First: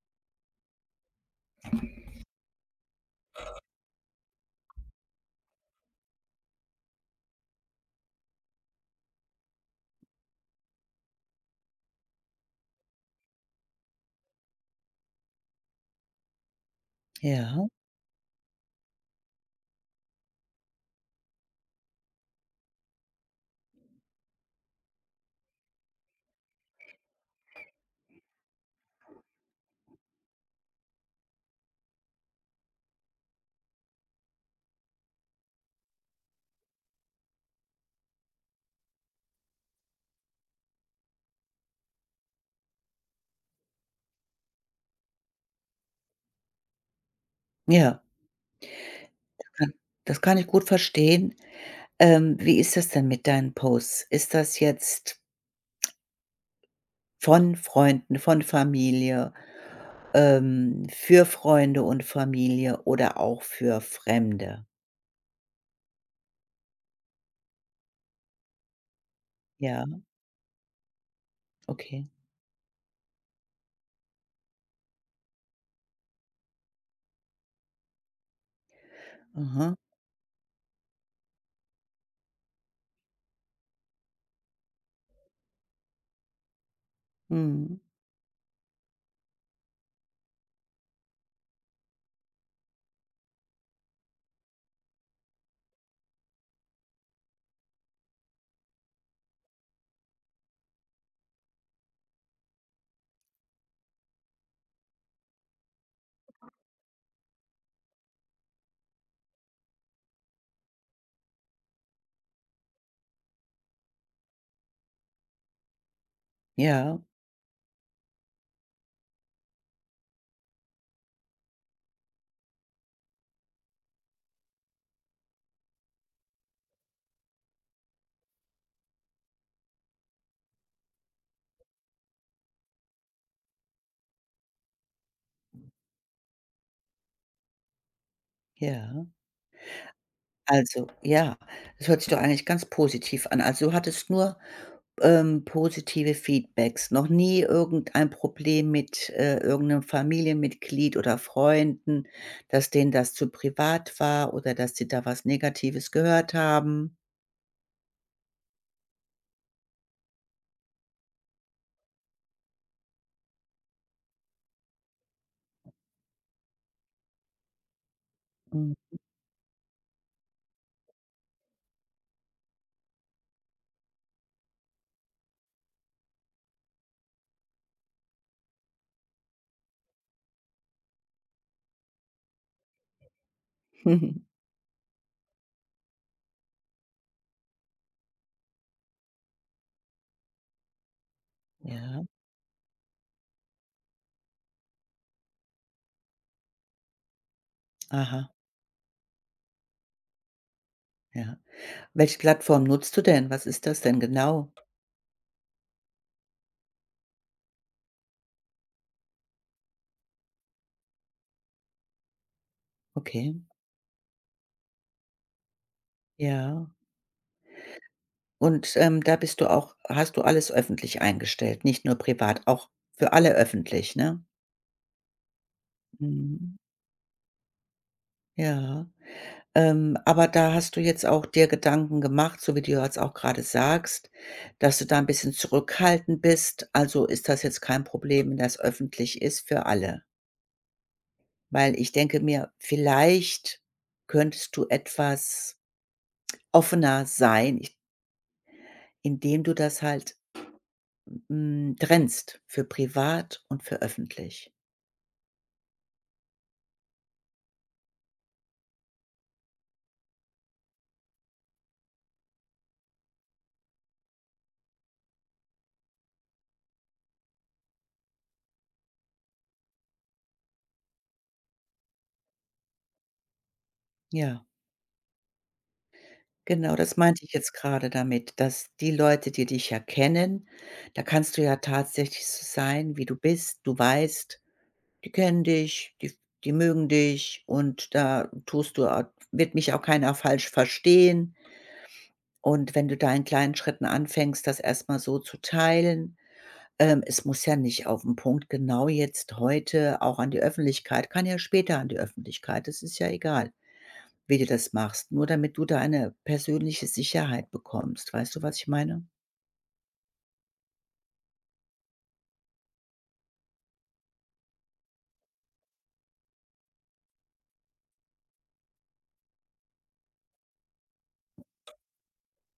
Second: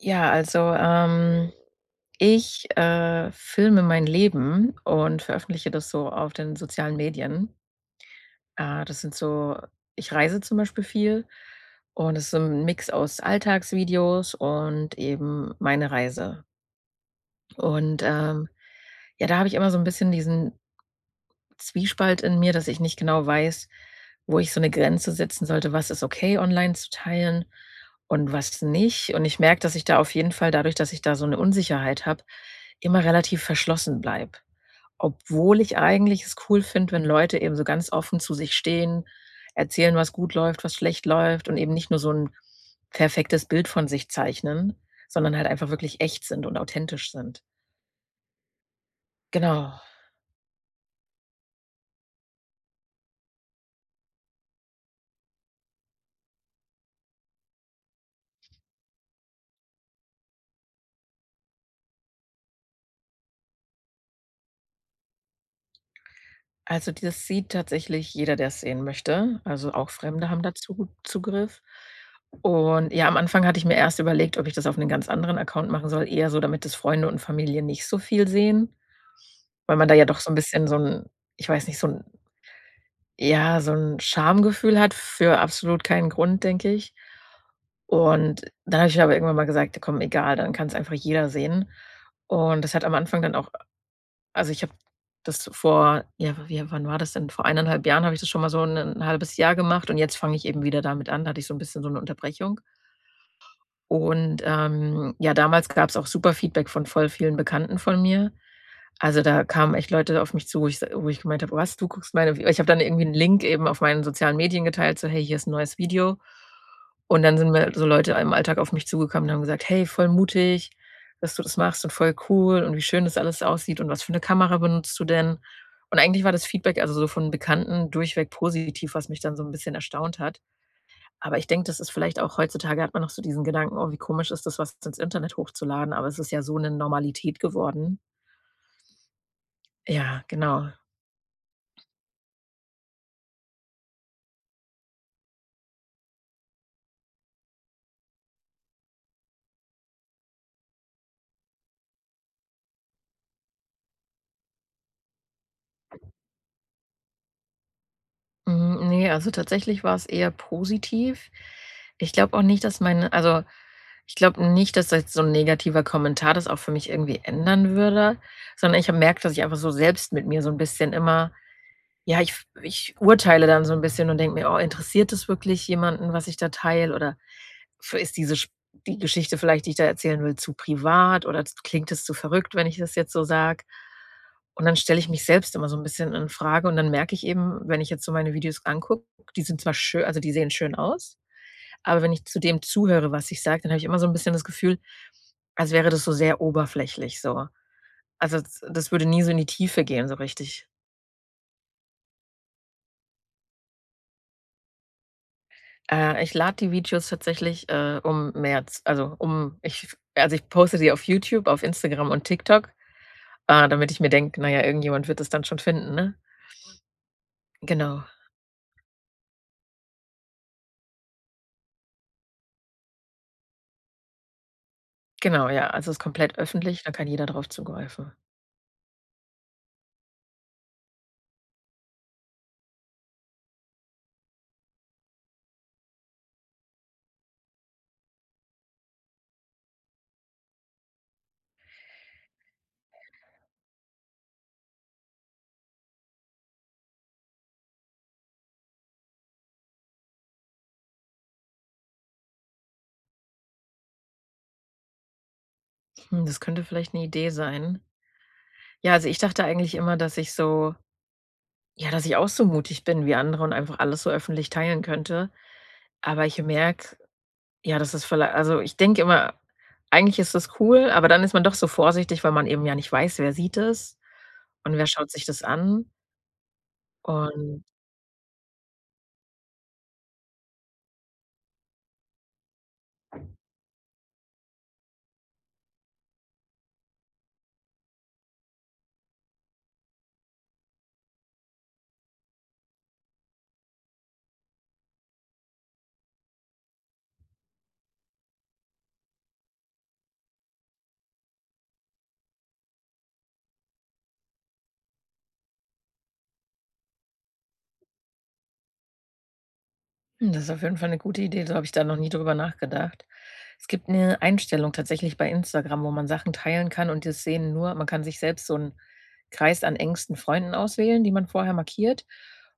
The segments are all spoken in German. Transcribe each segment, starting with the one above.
Ja, also, ich filme mein Leben und veröffentliche das so auf den sozialen Medien. Das sind so Ich reise zum Beispiel viel und es ist so 'n Mix aus Alltagsvideos und eben meine Reise. Ja. Und, ja, da habe ich immer so ein bisschen diesen Zwiespalt in mir, dass ich nicht genau weiß, wo ich so eine Grenze setzen sollte. Was ist okay, online zu teilen und was nicht? Und ich merke, dass ich da auf jeden Fall dadurch, dass ich da so eine Unsicherheit habe, immer relativ verschlossen bleibe. Obwohl ich eigentlich es cool finde, wenn Leute eben so ganz offen zu sich stehen, erzählen, was gut läuft, was schlecht läuft und eben nicht nur so ein perfektes Bild von sich zeichnen, sondern halt einfach wirklich echt sind und authentisch sind. Ja, kann Genau. das kann ich gut verstehen. Wie ist das denn mit deinen Posts? Ist das jetzt von Freunden, von Familie, für Freunde und Familie oder auch für Fremde? Also, das sieht tatsächlich jeder, der es sehen möchte. Also, Ja. auch Fremde haben dazu Zugriff. Okay. Und ja, am Anfang hatte ich mir erst überlegt, ob ich das auf einen ganz anderen Account machen soll, eher so, damit das Freunde und Familie nicht so viel sehen, Aha. weil man da ja doch so ein bisschen so ein, ich weiß nicht, so ein, ja, so ein Schamgefühl hat für absolut keinen Grund, denke ich. Mhm. Und dann habe ich mir aber irgendwann mal gesagt: „Komm, egal, dann kann es einfach jeder sehen.“ Und das hat am Anfang dann auch, also, ich habe das vor, ja, wie wann war das denn? Vor eineinhalb Jahren habe ich das schon mal so ein 'n halbes Jahr gemacht und jetzt fange ich eben wieder damit an. Da hatte ich so ein bisschen so eine Unterbrechung. Und, ja, damals gab es auch super Feedback von voll vielen Bekannten von mir. Also, da kamen echt Leute auf mich zu, wo ich gemeint habe: „Was, du guckst meine Vi“. Ich habe dann irgendwie einen Link eben auf meinen sozialen Medien geteilt, so: „Hey, hier ist ein neues Video.“ Ja, Und dann sind mir so Leute im Alltag auf mich zugekommen und haben gesagt: „Hey, voll mutig, dass du das machst und voll cool und wie schön das alles aussieht und was für 'ne Kamera benutzt du denn?“ Und eigentlich war das Feedback, also so von Bekannten, durchweg positiv, was mich dann so 'n bisschen erstaunt hat. Aber ich denke, das ist vielleicht auch, heutzutage hat man noch so diesen Gedanken: „Oh, wie komisch ist das, was ins Internet hochzuladen?“ Aber es ist ja so 'ne Normalität geworden. ja. Ja, genau. Also, ja, das hört sich doch eigentlich ganz positiv an. Also, du hattest nur, positive Feedbacks, noch nie irgendein Problem mit, irgend Familienmitglied oder Freunden, dass denen das zu privat war oder dass sie da was Negatives gehört haben? Hm, ne, also tatsächlich war es eher positiv. Ich glaube auch nicht, dass meine, also, ich glaube nicht, dass jetzt so ein negativer Kommentar das auch für mich irgendwie ändern würde, sondern ich Mhm. habe merkt, dass ich einfach so selbst mit mir so ein bisschen immer, ja, ich urteile dann so ein bisschen und denke mir: „Oh, interessiert es wirklich jemanden, was ich da teile, oder f ist diese Sch die Geschichte vielleicht, die ich da erzählen will, zu privat, oder z klingt es zu verrückt, wenn ich das jetzt so sage?“ Und dann stelle ich mich selbst immer so ein bisschen in Frage und dann merke ich eben, wenn ich jetzt so meine Videos angucke, die sind zwar schön, also, die sehen schön aus, aber Ja, wenn ich zu dem zuhöre, was ich sage, dann habe ich immer so ein bisschen das Gefühl, als wäre das so sehr oberflächlich so. aha, Also, z das würde nie so in die Tiefe gehen so richtig. ja. Welche Plattform nutzt du denn? Was ist das denn genau? Ich lade die Videos tatsächlich, um mehr, also, um ich, also, ich poste die auf YouTube, auf Instagram und TikTok, Okay, damit ich mir denke: „Naja, irgendjemand wird es dann schon finden“, ne? ja. Genau, Und, da bist du auch hast du alles öffentlich eingestellt, nicht nur privat, auch für alle öffentlich, ne? genau, ja. Also, es ist komplett Mhm. öffentlich, da kann jeder drauf zugreifen. Ja. Aber da hast du jetzt auch dir Gedanken gemacht, so wie du jetzt auch gerade sagst, dass du da ein bisschen zurückhaltend bist. Also, ist das jetzt kein Problem, wenn das öffentlich ist für alle? Weil ich denke mir, vielleicht könntest du etwas offener sein, ich indem du das halt, trennst für privat und für öffentlich. Das könnte vielleicht eine Idee sein. Ja, also, ich dachte eigentlich immer, dass ich so, ja, dass ich auch so mutig bin wie andere und einfach alles so öffentlich teilen könnte. Aber ich merke, ja, das ist viellei also, ich denke immer, eigentlich ist das cool, aber dann ist man doch so vorsichtig, weil man eben ja nicht weiß, wer sieht es Ja. und wer schaut sich das an. Genau, das meinte ich jetzt Und, gerade damit, dass die Leute, die dich ja kennen, da kannst du ja tatsächlich so sein, wie du bist. Du weißt, die kennen dich, die mögen dich und da tust du a wird mich auch keiner falsch verstehen. Und wenn du da in kleinen Schritten anfängst, das erstmal so zu teilen, es muss ja nicht auf 'n Punkt genau jetzt heute auch an die Öffentlichkeit, kann ja später an die Öffentlichkeit, das ist ja egal wie du das machst, nur damit du da eine persönliche Sicherheit bekommst. Weißt du, was ich meine? Das ist auf jeden Fall eine gute Idee, so habe ich da noch nie drüber nachgedacht. Es gibt eine Einstellung tatsächlich bei Instagram, wo man Sachen teilen kann und das sehen nur, man kann sich selbst so einen Kreis an engsten Freunden auswählen, die man vorher markiert.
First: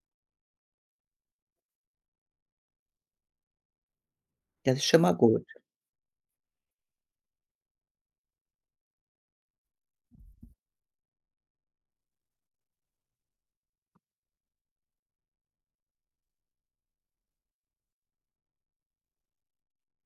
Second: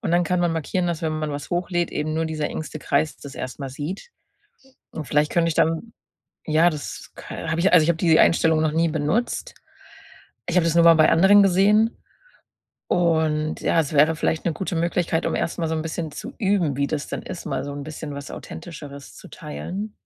Und dann kann man markieren, dass, wenn man was hochlädt, eben nur dieser engste Kreis das erstmal sieht. Das ist schon Und mal vielleicht gut. könnte ich dann, ja, das ka habe ich, also, ich habe die Einstellung noch nie benutzt. Ich habe das nur mal bei anderen gesehen und ja, es wäre vielleicht eine gute Möglichkeit, um erst mal so ein bisschen zu üben, wie das denn ist, mal so ein bisschen was Authentischeres zu teilen.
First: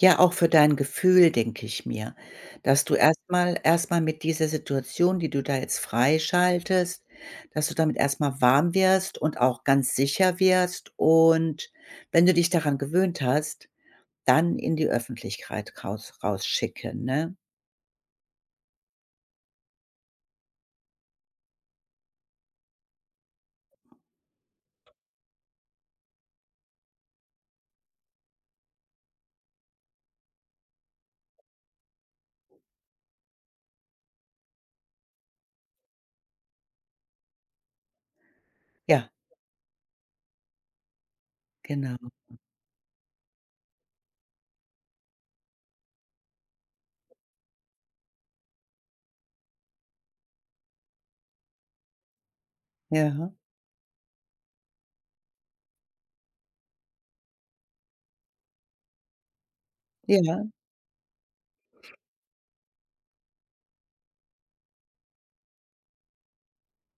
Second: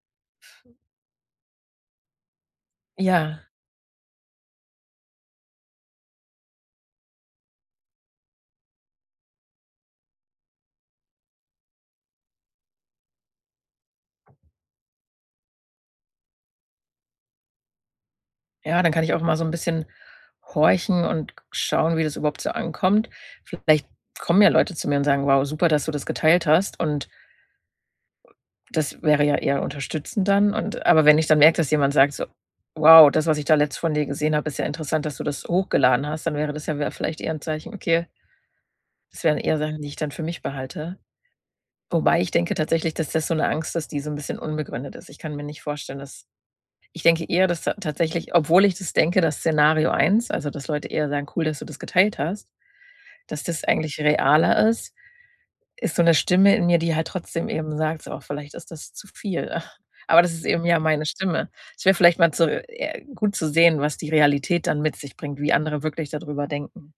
Ja, auch für dein Gefühl, denke ich mir, dass du Ja, erstmal mit dieser Situation, die du da jetzt freischaltest, dass du damit erstmal warm wirst und auch ganz sicher wirst und wenn du dich daran gewöhnt hast, dann in die Öffentlichkeit rausschicken, ne? ja, dann kann ich auch mal so ein bisschen horchen und schauen, wie das überhaupt so ankommt. Vielleicht kommen ja Leute zu mir und sagen: „Wow, super, dass du das geteilt hast.“ Und das wäre ja eher unterstützend dann, und aber wenn ich dann merke, dass jemand sagt so: „Wow, das, was ich da letzt von dir gesehen habe, ist ja interessant, dass du das hochgeladen hast“, dann wäre das ja, wär vielleicht eher ein Zeichen, okay, Ja, das wären eher Sachen, die ich dann für mich behalte. genau. Wobei ich denke tatsächlich, dass das so eine Angst ist, die so ein bisschen unbegründet ist. Ich kann mir nicht vorstellen, dass, ich denke eher, dass ta tatsächlich, obwohl ich das denke, dass Szenario eins, also dass Leute eher sagen: „Cool, dass du das geteilt hast“, Ja, dass das eigentlich realer ist. Ist so 'ne Stimme in mir, die halt trotzdem eben sagt, so: „Oh, vielleicht ist das zu viel.“ Aber das ist ja. eben ja meine Stimme. Es wäre vielleicht mal zu, gut zu sehen, was die Realität dann mit sich bringt, wie andere wirklich da drüber denken.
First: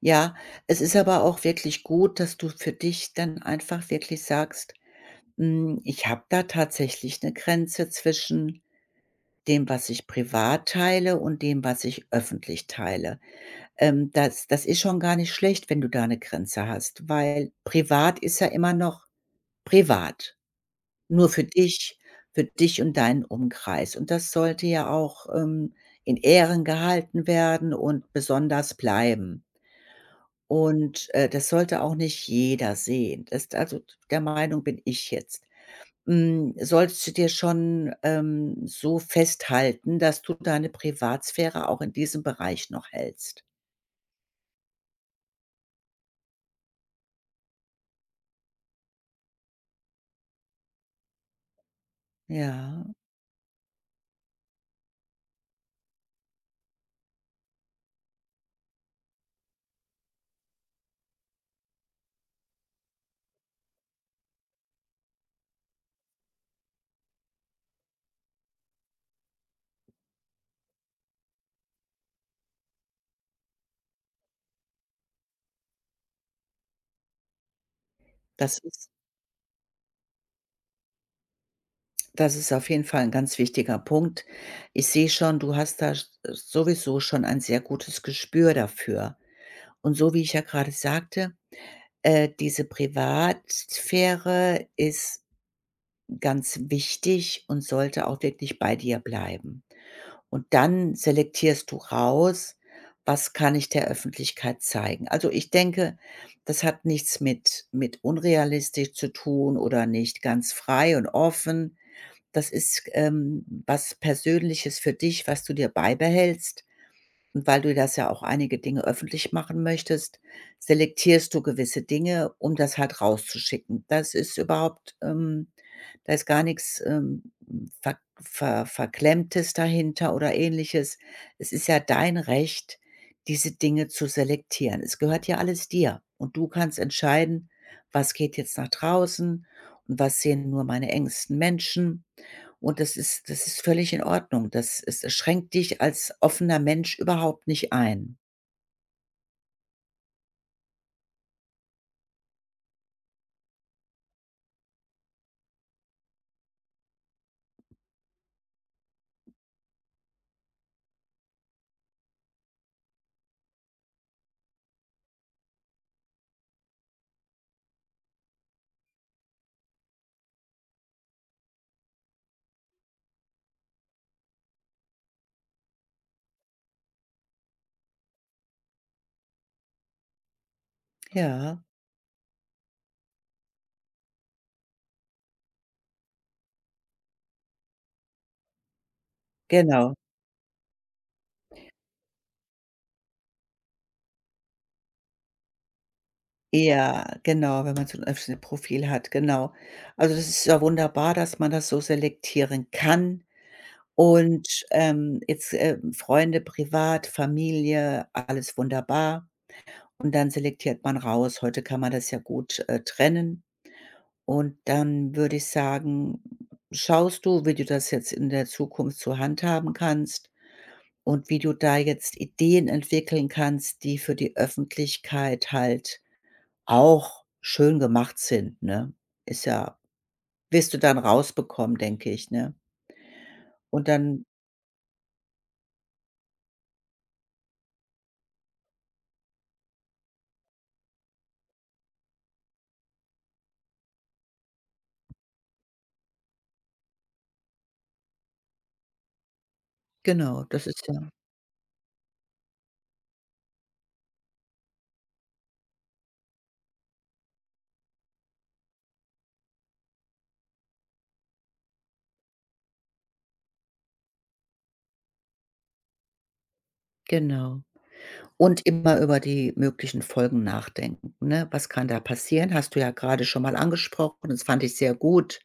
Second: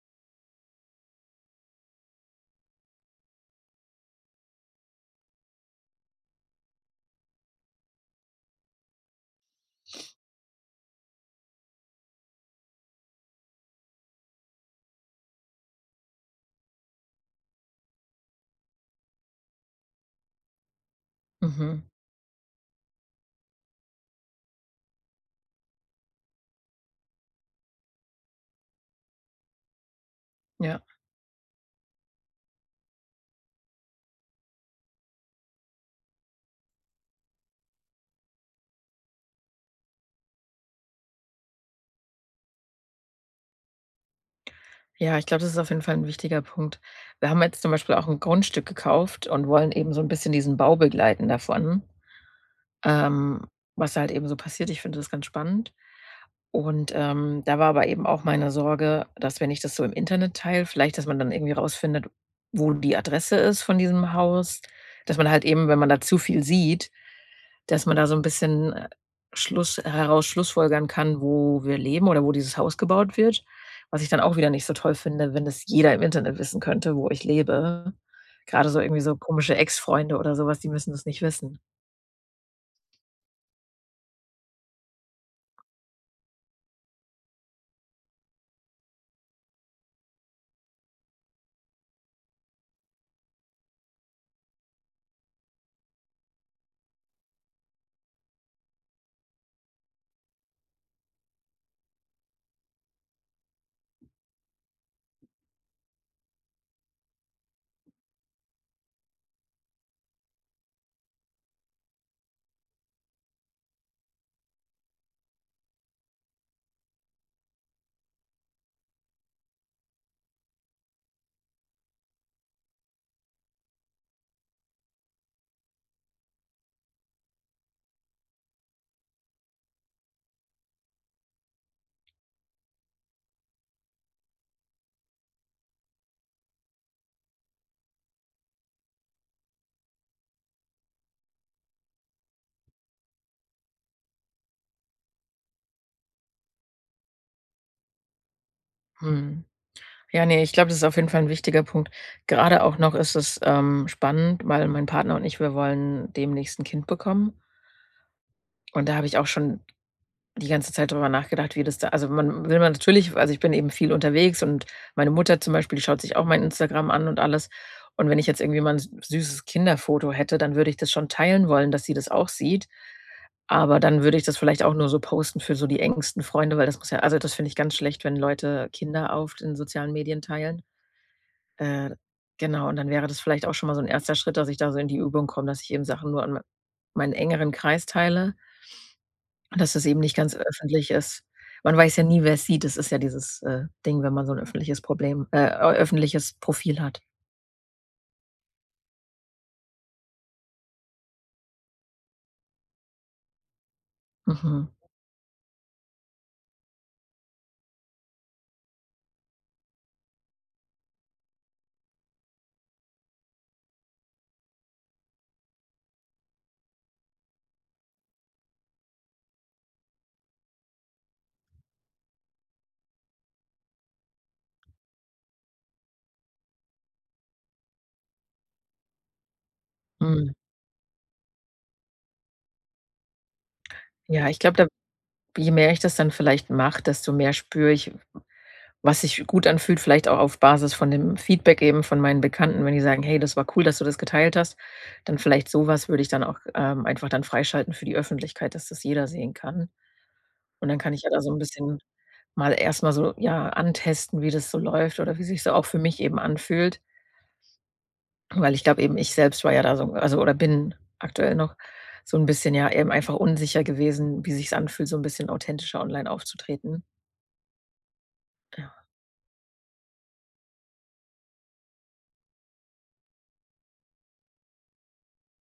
Ja, es ist aber auch wirklich gut, dass du für dich dann einfach wirklich sagst: „Hm, ich habe da tatsächlich eine Grenze zwischen dem, was ich privat teile und dem, was ich öffentlich teile.“ das ist schon gar nicht schlecht, wenn du da eine Grenze hast, weil privat ist ja immer noch privat, nur für Mhm, dich und deinen Umkreis. Und das sollte ja auch, in Ehren gehalten werden und besonders bleiben. ja. Und, das sollte auch nicht jeder sehen. Das also, der Meinung bin ich jetzt. Hm, solltest du dir schon, so festhalten, dass du deine Privatsphäre auch in diesem Bereich noch hältst. Ja, ich glaube, das ist auf jeden Fall 'n wichtiger Punkt. Wir haben jetzt zum Beispiel auch 'n Grundstück gekauft und wollen eben so 'n bisschen diesen Bau begleiten davon, Ja, ähm, was halt eben so passiert. Ich finde das ganz spannend. Und, da war aber eben auch meine Sorge, dass, wenn ich das so im Internet teile, vielleicht, dass man dann irgendwie rausfindet, wo die Adresse ist von diesem Haus, dass man halt eben, wenn man da zu viel sieht, dass man da so ein bisschen, schlussfolgern kann, wo wir leben oder wo dieses Haus gebaut wird, was ich dann auch wieder nicht so toll finde, wenn das jeder im Internet wissen könnte, wo ich lebe. das Gerade so ist irgendwie so komische Ex-Freunde oder sowas, die müssen das nicht wissen. das ist auf jeden Fall ein ganz wichtiger Punkt. Ich sehe schon, du hast da sch sowieso schon ein sehr gutes Gespür dafür. Und so wie ich ja gerade sagte, diese Privatsphäre ist ganz wichtig und sollte auch wirklich bei dir bleiben. Und dann selektierst du raus: „Was kann ich der Öffentlichkeit zeigen?“ Also, ich denke, das hat nichts mit unrealistisch zu tun oder nicht ganz frei und offen. Das ist, was Persönliches für dich, was du dir beibehältst. Und weil du das ja auch einige Dinge öffentlich machen möchtest, selektierst du gewisse Dinge, um das halt rauszuschicken. Das ist überhaupt da ist gar nichts, Verklemmtes dahinter oder Ähnliches. Es ist ja dein Recht, diese Dinge zu selektieren. Es gehört ja alles dir und du kannst entscheiden, was geht jetzt nach draußen und was sehen nur meine engsten Menschen. Und das ist völlig in Ordnung. Das es schränkt dich als offener Mensch überhaupt nicht ein. Mhm. Ja, nee, ich glaube, das ist auf jeden Fall ein wichtiger Punkt. Gerade auch noch ist es, spannend, weil mein Partner und ich, wir wollen demnächst ein Kind bekommen. Und da habe ich auch schon die ganze Zeit drüber nachgedacht, wie das da, also, man will, man natürlich, also, ich bin eben viel unterwegs und meine Mutter zum Beispiel, die schaut sich auch mein Instagram an und alles. Und wenn ich jetzt irgendwie mal ein süßes Kinderfoto hätte, dann würde ich das schon teilen wollen, dass sie das auch sieht. Aber dann würde ich das vielleicht auch nur so posten für so die engsten Freunde, weil das muss ja, also, das finde ich ganz schlecht, wenn Leute Kinder auf den sozialen Medien teilen. Ja, Äh, genau, und dann wäre das vielleicht auch schon mal so ein erster Schritt, dass ich da so in die Übung komme, dass ich eben Sachen nur an meinen engeren Kreis teile und dass es genau. eben nicht ganz öffentlich ist. Man weiß ja nie, wer es sieht. Das ist ja dieses, Ding, wenn man so ein öffentliches Problem ö öffentliches Profil hat. Ja, genau, wenn man so ein öffentliches Profil hat, genau. Also, das ist ja wunderbar, dass man das so selektieren kann. Und, Mhm. Jetzt, Freunde privat, Familie, alles wunderbar. Und dann selektiert man raus. Heute kann man das ja gut, trennen. Und dann würde ich sagen, schaust du, wie du das jetzt in der Zukunft so handhaben kannst und wie du da jetzt Ideen entwickeln kannst, die für die Öffentlichkeit halt auch schön gemacht sind, ne? Ist ja Mhm. wirst du dann rausbekommen, denke ich, ne? Und dann Ja, ich glaube, je mehr ich das dann vielleicht mache, desto mehr spüre ich, was sich gut anfühlt, vielleicht auch auf Basis von dem Feedback eben von meinen Bekannten, wenn die sagen: „Hey, das war cool, dass du das geteilt hast.“ Dann vielleicht sowas würde ich dann auch, einfach dann freischalten für die Öffentlichkeit, dass das jeder sehen kann. genau, das Und dann ist kann ich ja ja da so ein bisschen mal erst mal so, ja, antesten, wie das so läuft oder wie sich so auch für mich eben anfühlt. Weil ich glaube eben, ich selbst war ja da so, also, oder bin aktuell noch so ein bisschen, ja, eben einfach unsicher gewesen, wie sich's anfühlt, so ein bisschen authentischer online aufzutreten. genau. Und Ja, immer über die möglichen Folgen nachdenken, ne? Was kann da passieren? Hast du ja gerade schon mal angesprochen, das fand ich sehr gut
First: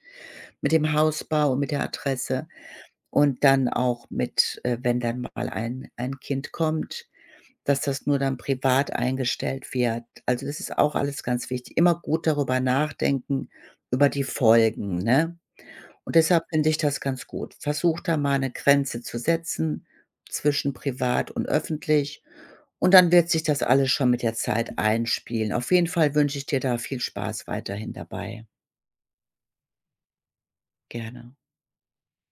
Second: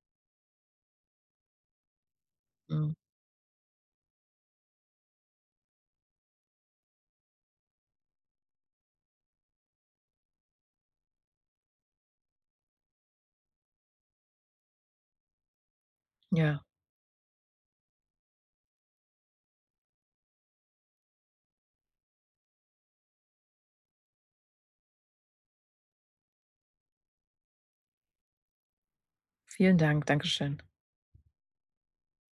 mit dem Hausbau und mit der Adresse. mhm. Und dann auch mit, wenn dann mal ein Kind kommt, dass das nur dann privat eingestellt wird. Also, das ist auch alles ganz wichtig. Immer gut darüber nachdenken, über die Folgen, ne? Und deshalb Ja, finde ich das ganz gut. Versuch da mal eine Grenze zu setzen zwischen privat und öffentlich und dann wird sich das alles schon mit der Zeit einspielen. Auf jeden Fall wünsche ich dir da viel Spaß weiterhin dabei. vielen Dank. Dankeschön. Gerne.